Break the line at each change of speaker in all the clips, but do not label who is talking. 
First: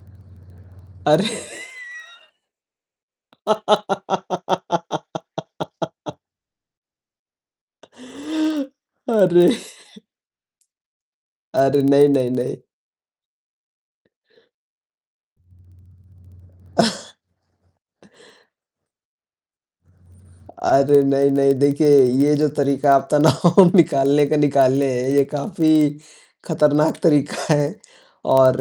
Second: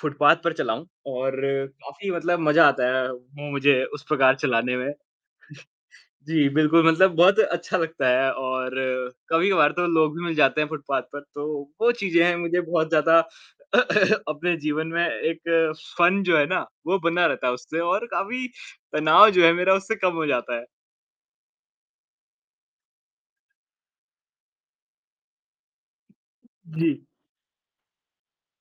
Footpath पर चलाऊँ
अरे!
और काफ़ी मतलब मज़ा आता है अ, मुझे उस प्रकार चलाने में। जी, बिल्कुल मतलब बहुत अच्छा लगता है और
अरे!
कभी-कभार तो लोग भी मिल जाते हैं फुटपाथ पर, तो
अरे,
वो
नहीं,
चीज़ें
नहीं,
हैं
नहीं।
मुझे बहुत ज़्यादा अपने जीवन में एक फ़न जो है ना, वो बना रहता है उससे और काफ़ी तनाव जो है, मेरा उससे कम हो जाता है।
अरे, नहीं, नहीं, देखिए ये जो तरीक़ा आप तनाव निकालने का निकाले हैं, ये काफ़ी ख़तरनाक
जी।
तरीक़ा है और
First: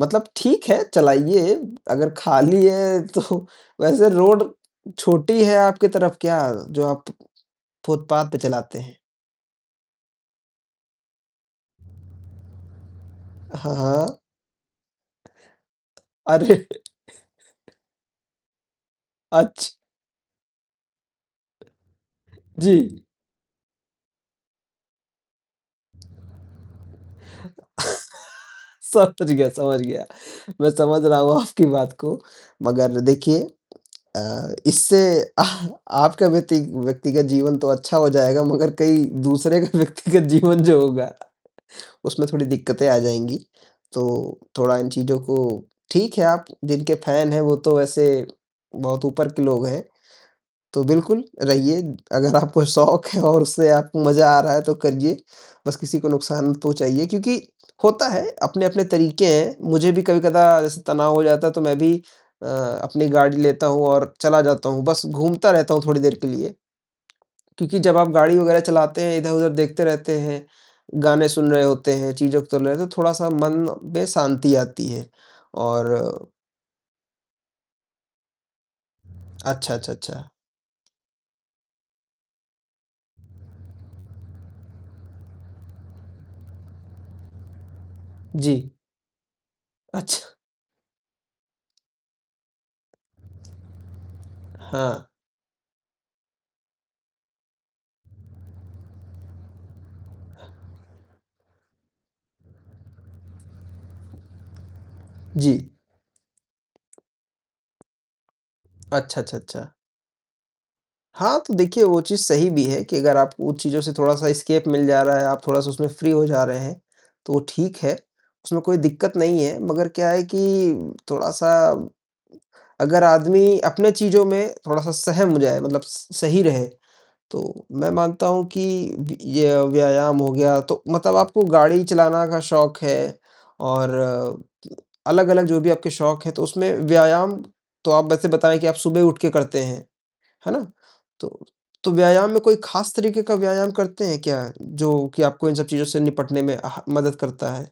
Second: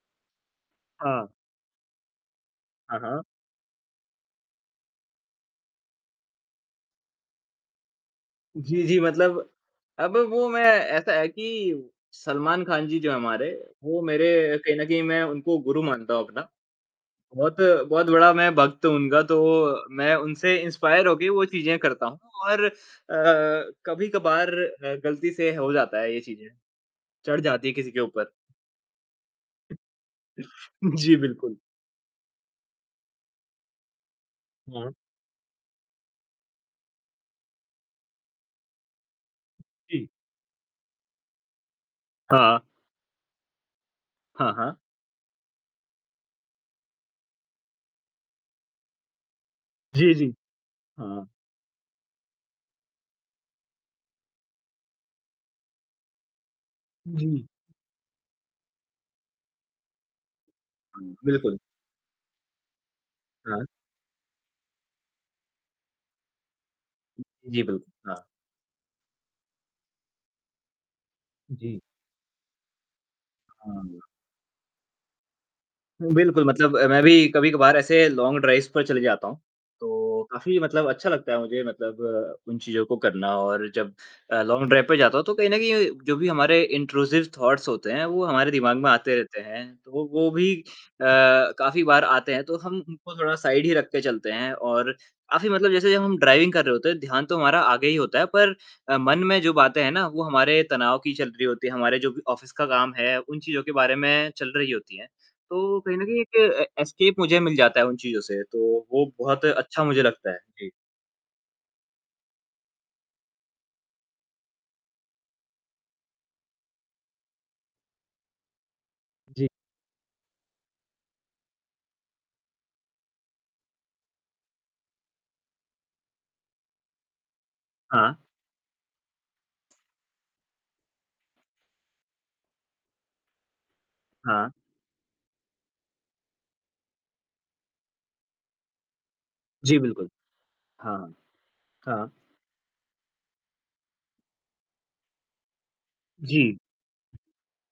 मतलब ठीक है
हाँ।
चलाइए अगर ख़ाली
हाँ,
है
हाँ।
तो वैसे रोड छोटी है आपकी तरफ़ क्या जो आप फुटपाथ पे चलाते
जी,
हैं।
जी मतलब अब वो मैं ऐसा है कि सलमान ख़ान जी जो हैं हमारे,
हाँ,
वो
हाँ।
मेरे कहीं न कहीं मैं उनको गुरु मानता हूँ अपना।
अरे!
बहुत, बहुत बड़ा मैं भक्त हूँ उनका तो
अच्छ
मैं उनसे इंस्पायर होके वो चीज़ें करता हूँ और अ,
जी।
कभी-कभार अ, ग़लती से हो जाता है ये चीज़ें, चढ़ जाती है किसी के ऊपर।
समझ गया, समझ गया मैं समझ
जी,
रहा हूँ
बिल्कुल।
आपकी बात को। मगर देखिए अ,
हाँ।
इससे आ आपका व्यती व्यक्तिगत जीवन तो अच्छा हो जाएगा मगर कई दूसरे का
जी।
व्यक्तिगत जीवन जो होगा उसमें थोड़ी
हाँ।
दिक़्क़तें आ जाएँगी। तो
हाँ, हाँ।
थोड़ा इन चीज़ों को ठीक है, आप जिनके फैन हैं वो तो वैसे बहुत ऊपर के लोग हैं,
जी, जी।
तो बिल्कुल
हाँ।
रहिए। अगर आपको शौक है और उससे आपको मज़ा आ रहा है तो करिए। बस किसी को नुकसान मत पहुँचाइए क्योंकि
जी।
होता है अपने-अपने तरीक़े हैं। मुझे भी कभी-कदा जैसे तनाव हो जाता है,
बिल्कुल।
तो मैं भी अ, अपनी गाड़ी
हाँ।
लेता हूँ और चला जाता हूँ। बस घूमता रहता हूँ थोड़ी देर के लिए।
जी,
क्योंकि
बिल्कुल,
जब आप
हाँ।
गाड़ी वग़ैरह चलाते हैं, इधर-उधर देखते रहते हैं, गाने सुन रहे
जी।
होते हैं, चीज़ों को तो थोड़ा-सा मन
हाँ।
में शांति आती है और
बिल्कुल मतलब अ, मैं भी कभी-कभार ऐसे लॉन्ग ड्राइव्स पर चले जाता हूँ,
अच्छा, अच्छा,
तो
अच्छा।
काफ़ी मतलब अच्छा लगता है मुझे मतलब उन चीज़ों को करना और जब अ, लॉन्ग ड्राइव पे जाता हूँ तो कहीं न कहीं जो भी हमारे इंट्रूसिव थॉट्स होते हैं वो हमारे
जी।
दिमाग में आते रहते हैं। तो वो
अच्छ
भी अ, काफ़ी बार आते हैं तो हम उनको थोड़ा साइड ही रख के चलते हैं और
हाँ।
काफ़ी मतलब जैसे जब हम ड्राइविंग कर रहे होते हैं ध्यान तो हमारा आगे ही होता है पर अ, मन में जो बातें हैं ना वो हमारे तनाव की चल रही होती हैं, हमारे जो भी ऑफ़िस का काम है, उन चीज़ों के बारे में चल रही होती हैं,
जी।
तो कहीं न कहीं एक ए एस्केप मुझे मिल जाता है उन चीज़ों से तो वो
अच्छा, अच्छा,
बहुत
अच्छा।
अच्छा मुझे लगता है। जी।
हाँ, तो देखिए वो चीज़ सही भी है कि अगर आप उन चीज़ों से थोड़ा-सा एस्केप मिल जा रहा है, आप थोड़ा-सा उसमें फ़्री हो जा रहे हैं, तो ठीक है। उसमें कोई दिक़्क़त नहीं
जी।
है, मगर क्या है कि थोड़ा-सा अगर आदमी अपने चीज़ों में थोड़ा-सा सहम जाए मतलब स सही रहे तो मैं
हाँ।
मानता हूँ कि य ये व्यायाम हो गया तो मतलब आपको गाड़ी चलाना का शौक है और
हाँ।
अलग-अलग जो भी आपके शौक हैं, तो उसमें व्यायाम तो आप वैसे बताएँ कि आप सुबह उठकर करते
जी,
हैं।
बिल्कुल।
है ना?
हाँ,
तो तो
हाँ।
व्यायाम में कोई ख़ास तरीक़े का व्यायाम करते हैं क्या? जो कि आपको इन सब चीज़ों से निपटने में
जी।
आह मदद करता है।